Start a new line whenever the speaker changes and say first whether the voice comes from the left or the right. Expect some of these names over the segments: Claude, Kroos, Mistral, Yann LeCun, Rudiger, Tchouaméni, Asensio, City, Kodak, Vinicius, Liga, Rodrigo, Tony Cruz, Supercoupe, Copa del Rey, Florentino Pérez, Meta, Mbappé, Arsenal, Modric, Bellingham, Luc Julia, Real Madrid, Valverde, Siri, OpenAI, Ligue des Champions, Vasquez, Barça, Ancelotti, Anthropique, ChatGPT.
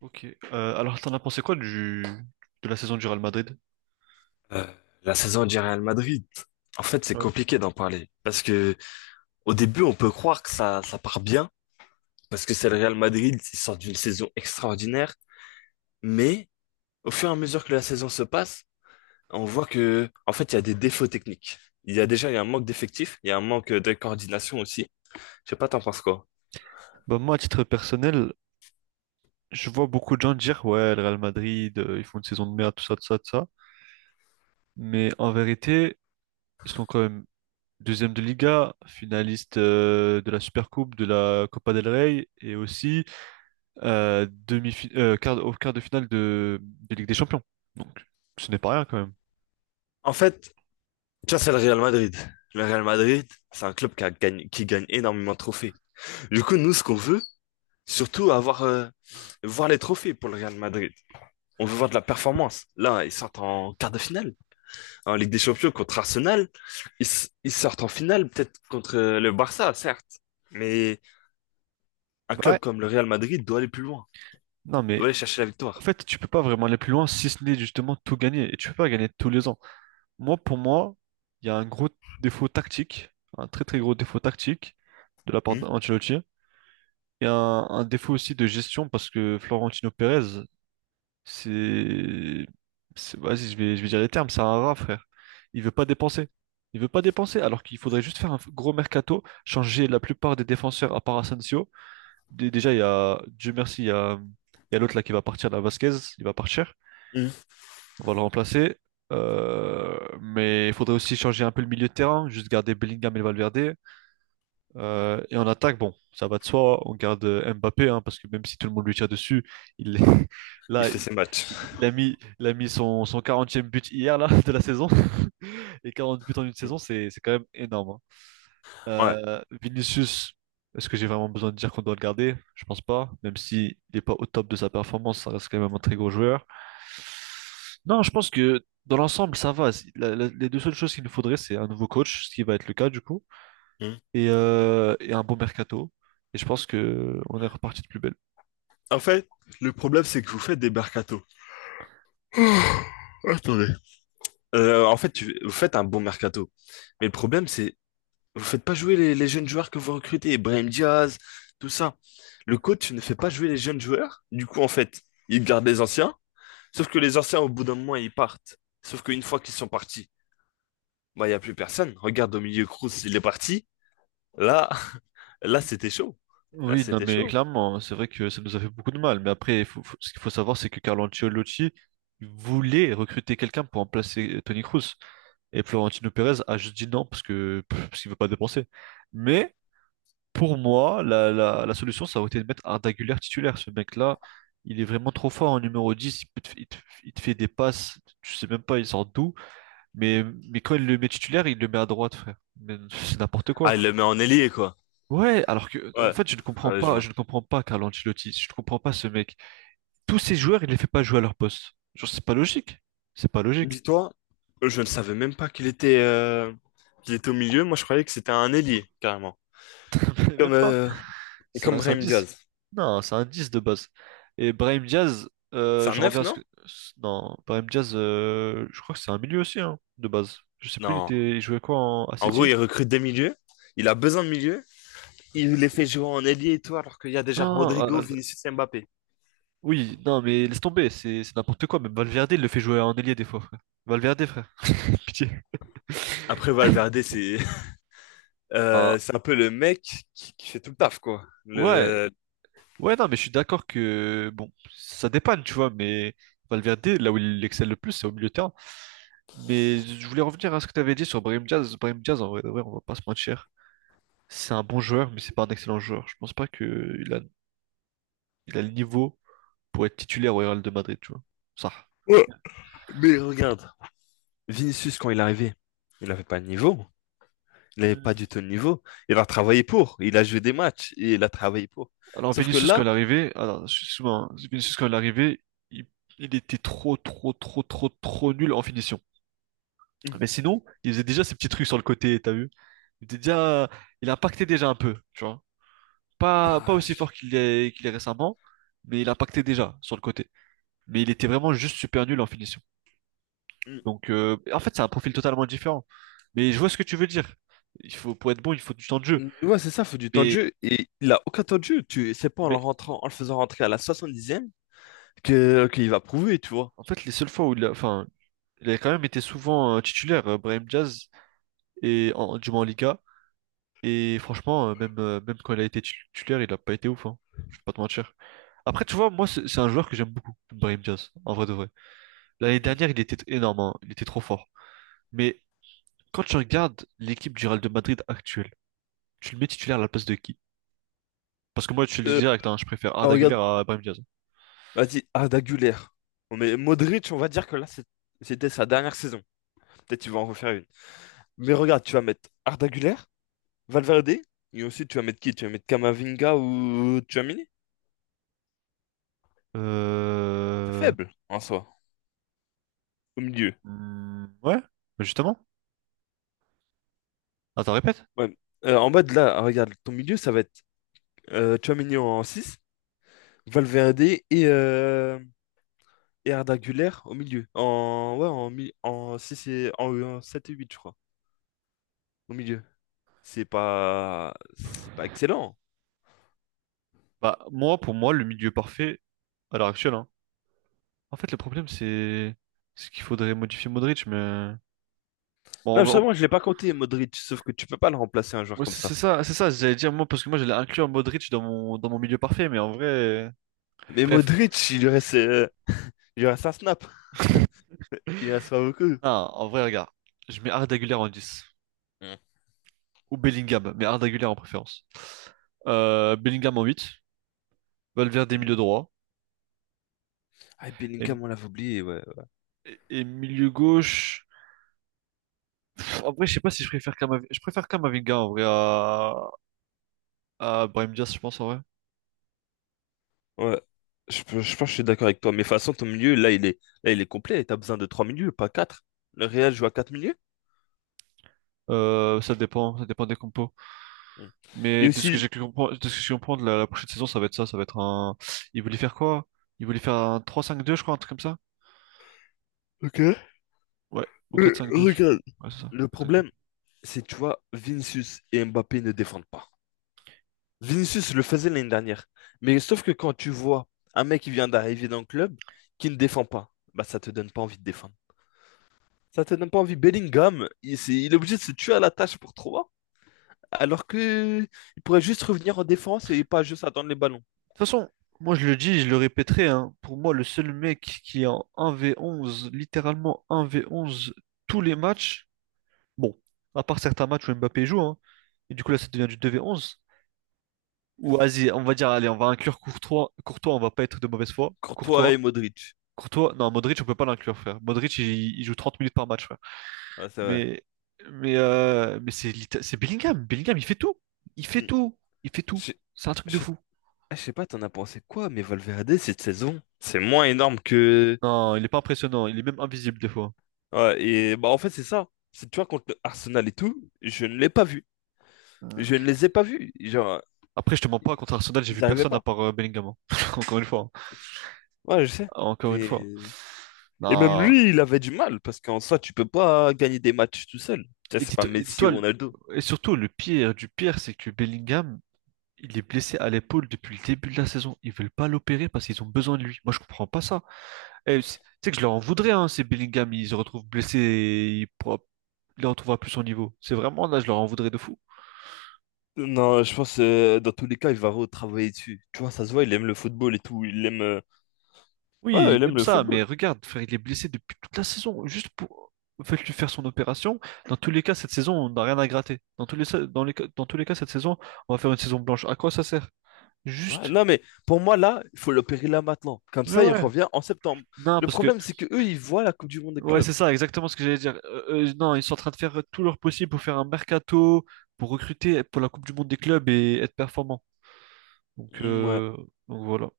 right: Ok. Alors, t'en as pensé quoi de la saison du Real Madrid?
left: Euh, la saison du Real Madrid, en fait, c'est
right: Ouais.
left: compliqué d'en parler parce que au début, on peut croire que ça part bien parce que c'est le Real Madrid, ils sortent d'une saison extraordinaire, mais au fur et à mesure que la saison se passe, on voit que, en fait, il y a des défauts techniques. Il y a déjà, il y a un manque d'effectifs, il y a un manque de coordination aussi. Je sais pas, t'en penses quoi?
right: Bah, moi, à titre personnel, je vois beaucoup de gens dire, ouais, le Real Madrid, ils font une saison de merde, tout ça, tout ça, tout ça. Mais en vérité, ils sont quand même deuxième de Liga, finaliste de la Supercoupe, de la Copa del Rey, et aussi euh, demi au quart de finale de Ligue des Champions. Donc, ce n'est pas rien quand même.
left: En fait, tu vois, c'est le Real Madrid. Le Real Madrid, c'est un club qui a gagné- qui gagne énormément de trophées. Du coup, nous, ce qu'on veut, surtout avoir, voir les trophées pour le Real Madrid. On veut voir de la performance. Là, ils sortent en quart de finale. En Ligue des Champions contre Arsenal, ils sortent en finale peut-être contre le Barça, certes. Mais un
right: Ouais.
left: club comme le Real Madrid doit aller plus loin.
right: Non,
left: Doit
right: mais
left: aller chercher la
right: en
left: victoire.
right: fait, tu peux pas vraiment aller plus loin si ce n'est justement tout gagner. Et tu peux pas gagner tous les ans. Moi, pour moi, il y a un gros défaut tactique, un très très gros défaut tactique de la part
left: Hmm.
right: d'Ancelotti et un défaut aussi de gestion parce que Florentino Pérez, c'est, vas-y, je vais dire les termes, c'est un rat, frère. Il veut pas dépenser. Il veut pas dépenser alors qu'il faudrait juste faire un gros mercato, changer la plupart des défenseurs à part Asensio. Déjà, il y a, Dieu merci, il y a l'autre là qui va partir, la Vasquez, il va partir.
left: Hmm.
right: On va le remplacer. Mais il faudrait aussi changer un peu le milieu de terrain, juste garder Bellingham et Valverde. Et en attaque, bon, ça va de soi, on garde Mbappé, hein, parce que même si tout le monde lui tire dessus, il
left: Il
right: là,
left: fait
right: il
left: ses matchs.
right: il a mis, il a mis son 40e but hier là, de la saison. Et 40 buts en une
left: Hmm.
right: saison, c'est quand même énorme, hein.
left: Ouais.
right: Vinicius, est-ce que j'ai vraiment besoin de dire qu'on doit le garder? Je pense pas. Même s'il n'est pas au top de sa performance, ça reste quand même un très gros joueur. Non, je pense que dans l'ensemble, ça va. Les deux seules choses qu'il nous faudrait, c'est un nouveau coach, ce qui va être le cas du coup,
left: Hmm.
right: et un bon mercato. Et je pense que on est reparti de plus belle.
left: En fait, le problème, c'est que vous faites des mercatos. Attendez. En fait, vous faites un bon mercato. Mais le problème, c'est. Vous faites pas jouer les jeunes joueurs que vous recrutez, Brahim Diaz, tout ça. Le coach ne fait pas jouer les jeunes joueurs. Du coup, en fait, il garde les anciens. Sauf que les anciens, au bout d'un moment, ils partent. Sauf qu'une fois qu'ils sont partis, bah, il n'y a plus personne. Regarde au milieu, Kroos, il est parti. Là, là, c'était chaud. Là,
right: Oui, non,
left: c'était
right: mais
left: chaud.
right: clairement, hein, c'est vrai que ça nous a fait beaucoup de mal. Mais après, ce qu'il faut savoir, c'est que Carlo Ancelotti voulait recruter quelqu'un pour remplacer Tony Cruz. Et Florentino Pérez a juste dit non parce qu'il veut pas dépenser. Mais pour moi, la solution, ça aurait été de mettre Arda Güler titulaire. Ce mec-là, il est vraiment trop fort en numéro 10. Il, peut te- il te il te fait des passes, tu sais même pas, il sort d'où. Mais, mais quand il le met titulaire, il le met à droite, frère. Mais c'est n'importe quoi.
left: Ah, il le met en ailier, quoi.
right: Ouais, alors que en
left: Ouais.
right: fait, je ne comprends
left: Ouais, je
right: pas,
left: vois.
right: je ne comprends pas Carlo Ancelotti, je ne comprends pas ce mec. Tous ces joueurs, il ne les fait pas jouer à leur poste. Genre, c'est pas logique. C'est pas logique.
left: Dis-toi, je ne savais même pas qu'il était, qu'il était au milieu. Moi, je croyais que c'était un ailier, carrément.
right: Mais
left: Comme,
right: Même pas.
left: euh,
right: C'est
left: comme
right: un, c'est un
left: Brahim
right: 10.
left: Diaz.
right: Non, c'est un 10 de base. Et Brahim Diaz,
left: C'est un
right: je
left: neuf,
right: reviens à ce
left: non?
right: que non, Brahim Diaz, je crois que c'est un milieu aussi hein, de base. Je sais plus,
left: Non.
right: il jouait quoi à
left: En gros,
right: City?
left: il recrute des milieux. Il a besoin de milieux. Il les fait jouer en ailier et tout, alors qu'il y a déjà Rodrigo,
right: Non,
left: Vinicius et Mbappé.
right: oui, non, mais laisse tomber, c'est n'importe quoi. Même Valverde, il le fait jouer en ailier des fois, frère. Valverde, frère, pitié.
left: Après, Valverde, c'est
right: Ah,
left: c'est un peu le mec qui fait tout le taf, quoi.
right: ouais,
left: Le.
right: Ouais, non, mais je suis d'accord que, bon, ça dépanne, tu vois, mais Valverde, là où il excelle le plus, c'est au milieu de terrain. Mais je voulais revenir à ce que tu avais dit sur Brahim Diaz. Brahim Diaz, en vrai, de vrai, on va pas se mentir. C'est un bon joueur, mais c'est pas un excellent joueur. Je pense pas qu'il a, il a le niveau pour être titulaire au Real de Madrid, tu vois. Ça.
left: Ouais. Mais regarde, Vinicius, quand il est arrivé, il n'avait pas de niveau. Il n'avait pas
right: Mm.
left: du tout de niveau. Il a travaillé pour. Il a joué des matchs et il a travaillé pour.
right: Alors,
left: Sauf que
right: Vinicius, quand
left: là,
right: il est arrivé, alors, excuse-moi, hein, Vinicius, quand il est arrivé, il, il était trop, trop, trop, trop, trop nul en finition.
left: hmm,
right: Mais sinon, il faisait déjà ses petits trucs sur le côté, t'as vu? Il était déjà, il impactait déjà un peu, tu vois. Pas, pas
left: ah,
right: aussi fort qu'il est récemment, mais il impactait déjà sur le côté. Mais il était vraiment juste super nul en finition.
left: mm,
right: Donc, en fait, c'est un profil totalement différent. Mais je vois ce que tu veux dire. Il faut, pour être bon, il faut du temps de jeu.
left: mm, ouais, c'est ça, il faut du temps de
right: Mais,
left: jeu. Et il a aucun temps de jeu. Tu. C'est pas en le
right: mais
left: rentrant, en le faisant rentrer à la 70e qu'il va prouver, tu vois.
right: en fait, les seules fois où enfin, il a quand même été souvent titulaire, Brahim Diaz, du moins en Liga. Et franchement, même quand il a été titulaire, il a pas été ouf, hein. Je vais pas te mentir. Après, tu vois, moi, c'est un joueur que j'aime beaucoup, Brahim Diaz, en vrai de vrai. L'année
left: Mm.
right: dernière, il était énorme, hein. Il était trop fort. Mais quand tu regardes l'équipe du Real de Madrid actuelle, tu le mets titulaire à la place de qui? Parce que moi, je te le dis
left: Euh,
right: direct, hein, je préfère
left: oh,
right: Arda Güler
left: regarde,
right: à Brahim Diaz.
left: vas-y, Arda Güler. On met Modric, on va dire que là, c'était sa dernière saison. Peut-être qu'il va en refaire une. Mais regarde, tu vas mettre Arda Güler, Valverde, et ensuite tu vas mettre qui? Tu vas mettre Kamavinga ou Tchouaméni? C'est
right: Euh...
left: faible, en soi, au milieu.
right: hmm, ouais, bah justement. Attends, répète.
left: Ouais. En bas de là, regarde, ton milieu, ça va être Tchouaméni en six, Valverde et, euh, et Arda Güler au milieu. En, ouais, en, en 6 et en 7 et 8 je crois, au milieu. C'est pas excellent.
right: Bah, moi, pour moi, le milieu parfait à l'heure actuelle, hein. En fait, le problème, c'est qu'il faudrait modifier Modric, mais... Bon,
left: Non,
right: on va- on-
left: justement, je l'ai pas compté Modric, sauf que tu peux pas le remplacer un joueur
right: ouais,
left: comme
right: c'est
left: ça.
right: ça, c'est ça, j'allais dire, moi, parce que moi, j'allais inclure Modric dans mon, milieu parfait, mais en vrai...
left: Mais
right: Bref,
left: Modric, il lui reste un snap, il reste pas beaucoup.
right: non, en vrai, regarde, je mets Arda Güler en dix,
left: Mm.
right: ou Bellingham, mais un d'Aguilar en préférence. Bellingham en 8, Valverde milieu
left: Mhm.
right: droit
left: Ah, et
right: et,
left: Bellingham, on l'avait oublié, ouais.
right: et milieu gauche. En vrai, je sais pas si je préfère Kamavinga. Je préfère Kamavinga en vrai à Brahim Diaz, je pense en vrai.
left: Ouais, je pense que je suis d'accord avec toi. Mais de toute façon, ton milieu, là, il est complet. Et t'as besoin de trois milieux, pas quatre. Le Real joue à quatre milieux.
right: Ça dépend des compos.
left: Mm.
right: Mais
left: Et
right: de ce que
left: aussi,
right: j'ai cru comprendre, de ce que j'ai cru comprendre, la prochaine saison, ça va être ça, ça va être un. Il voulait faire quoi? Il voulait faire un 3-5-2, je crois, un truc comme ça?
left: ok,
right: Ouais, ou quatre cinq deux.
left: regarde,
right: Ouais, c'est ça,
left: le problème, c'est, tu vois, Vinicius et Mbappé ne défendent pas. Vinicius le faisait l'année dernière. Mais sauf que quand tu vois un mec qui vient d'arriver dans le club, qui ne défend pas, bah ça te donne pas envie de défendre. Ça te donne pas envie. Bellingham, il est obligé de se tuer à la tâche pour 3, alors que il pourrait juste revenir en défense et pas juste attendre les ballons.
right: toute façon, moi je le dis, je le répéterai, hein, pour moi le seul mec qui est en 1v11, littéralement 1v11 tous les matchs, bon, à part certains matchs où Mbappé joue, hein, et du coup là ça devient du 2v11, ou vas-y, on va dire, allez, on va inclure Courtois, Courtois, on va pas être de mauvaise foi,
left: Courtois
right: Courtois,
left: et Modric.
right: Courtois, non, Modric on peut pas l'inclure, frère, Modric il joue 30 minutes par match, frère,
left: Ouais, c'est vrai.
right: mais, mais c'est Bellingham, Bellingham il fait tout, il fait
left: Mm.
right: tout, il fait tout,
left: Je
right: c'est un truc
left: je
right: de
left: sais
right: fou.
left: je sais pas, t'en as pensé quoi, mais Valverde, cette saison, c'est moins énorme que.
right: Non, il est pas impressionnant, il est même invisible des fois.
left: Ouais, et bah en fait, c'est ça. C'est, tu vois, contre Arsenal et tout, je ne l'ai pas vu. Je ne les ai pas vus. Genre,
right: Après, je te mens pas, contre Arsenal, j'ai
left: ils
right: vu
left: n'arrivaient
right: personne à
left: pas.
right: part Bellingham, hein. Encore une fois, hein.
left: Ouais, je sais.
right: Encore une
left: Mais.
right: fois.
left: Et même
right: Non.
left: lui, il avait du mal, parce qu'en soi, tu peux pas gagner des matchs tout seul. Tu sais,
right: Et
left: c'est pas
right: dis-toi, et
left: Messi
right: dis-toi,
left: ou Ronaldo.
right: et surtout, le pire du pire, c'est que Bellingham, il est blessé à l'épaule depuis le début de la saison. Ils veulent pas l'opérer parce qu'ils ont besoin de lui. Moi, je comprends pas ça. Tu sais que je leur en voudrais, hein, si Bellingham, il se retrouve blessé et il pourra... il ne retrouvera plus son niveau. C'est vraiment là, je leur en voudrais de fou.
left: Non, je pense dans tous les cas, il va retravailler dessus. Tu vois, ça se voit, il aime le football et tout. Il aime.
right: Oui,
left: Ouais, il
right: il
left: aime
right: aime
left: le
right: ça, mais
left: football.
right: regarde, frère, il est blessé depuis toute la saison. Juste pour faites-lui faire son opération. Dans tous les cas, cette saison, on n'a rien à gratter. Dans tous les, sa- dans les, ca- dans tous les cas, cette saison, on va faire une saison blanche. À quoi ça sert?
left: Ouais,
right: Juste.
left: non, mais pour moi, là, il faut l'opérer là maintenant. Comme
right: Mais
left: ça, il
right: ouais.
left: revient en septembre.
right: Non,
left: Le
right: parce que
left: problème, c'est que eux, ils voient la Coupe du Monde des
right: ouais,
left: clubs.
right: c'est ça, exactement ce que j'allais dire. Non, ils sont en train de faire tout leur possible pour faire un mercato, pour recruter pour la Coupe du Monde des clubs et être performant. Donc,
left: Ouais,
right: euh, donc, voilà.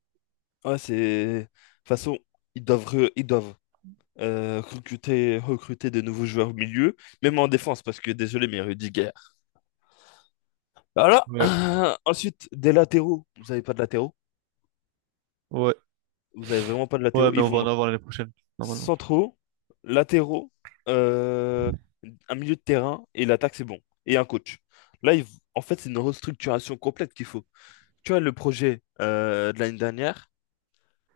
left: ouais, c'est. De toute façon, ils doivent recruter de nouveaux joueurs au milieu, même en défense, parce que désolé, mais Rudiger. Bah, voilà.
right: Ouais,
left: Ensuite, des latéraux. Vous n'avez pas de latéraux.
right: ouais,
left: Vous n'avez vraiment pas de
right: ouais,
left: latéraux.
right: mais
left: Il
right: on
left: vous
right: va en
left: manque
right: avoir l'année prochaine, normalement.
left: centraux, latéraux, euh, un milieu de terrain et l'attaque, c'est bon. Et un coach. Là, en fait, c'est une restructuration complète qu'il faut. Tu vois, le projet de l'année dernière,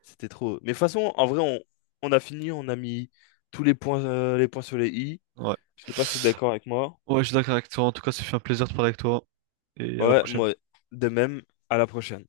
left: c'était trop. Mais de toute façon, en vrai, on a fini, on a mis tous les points sur les i.
right: Ouais.
left: Je sais pas si t'es d'accord avec moi.
right: Ouais, je suis d'accord avec toi. En tout cas, ça fait un plaisir de parler avec toi. Et à la
left: Ouais,
right: prochaine.
left: moi, de même, à la prochaine.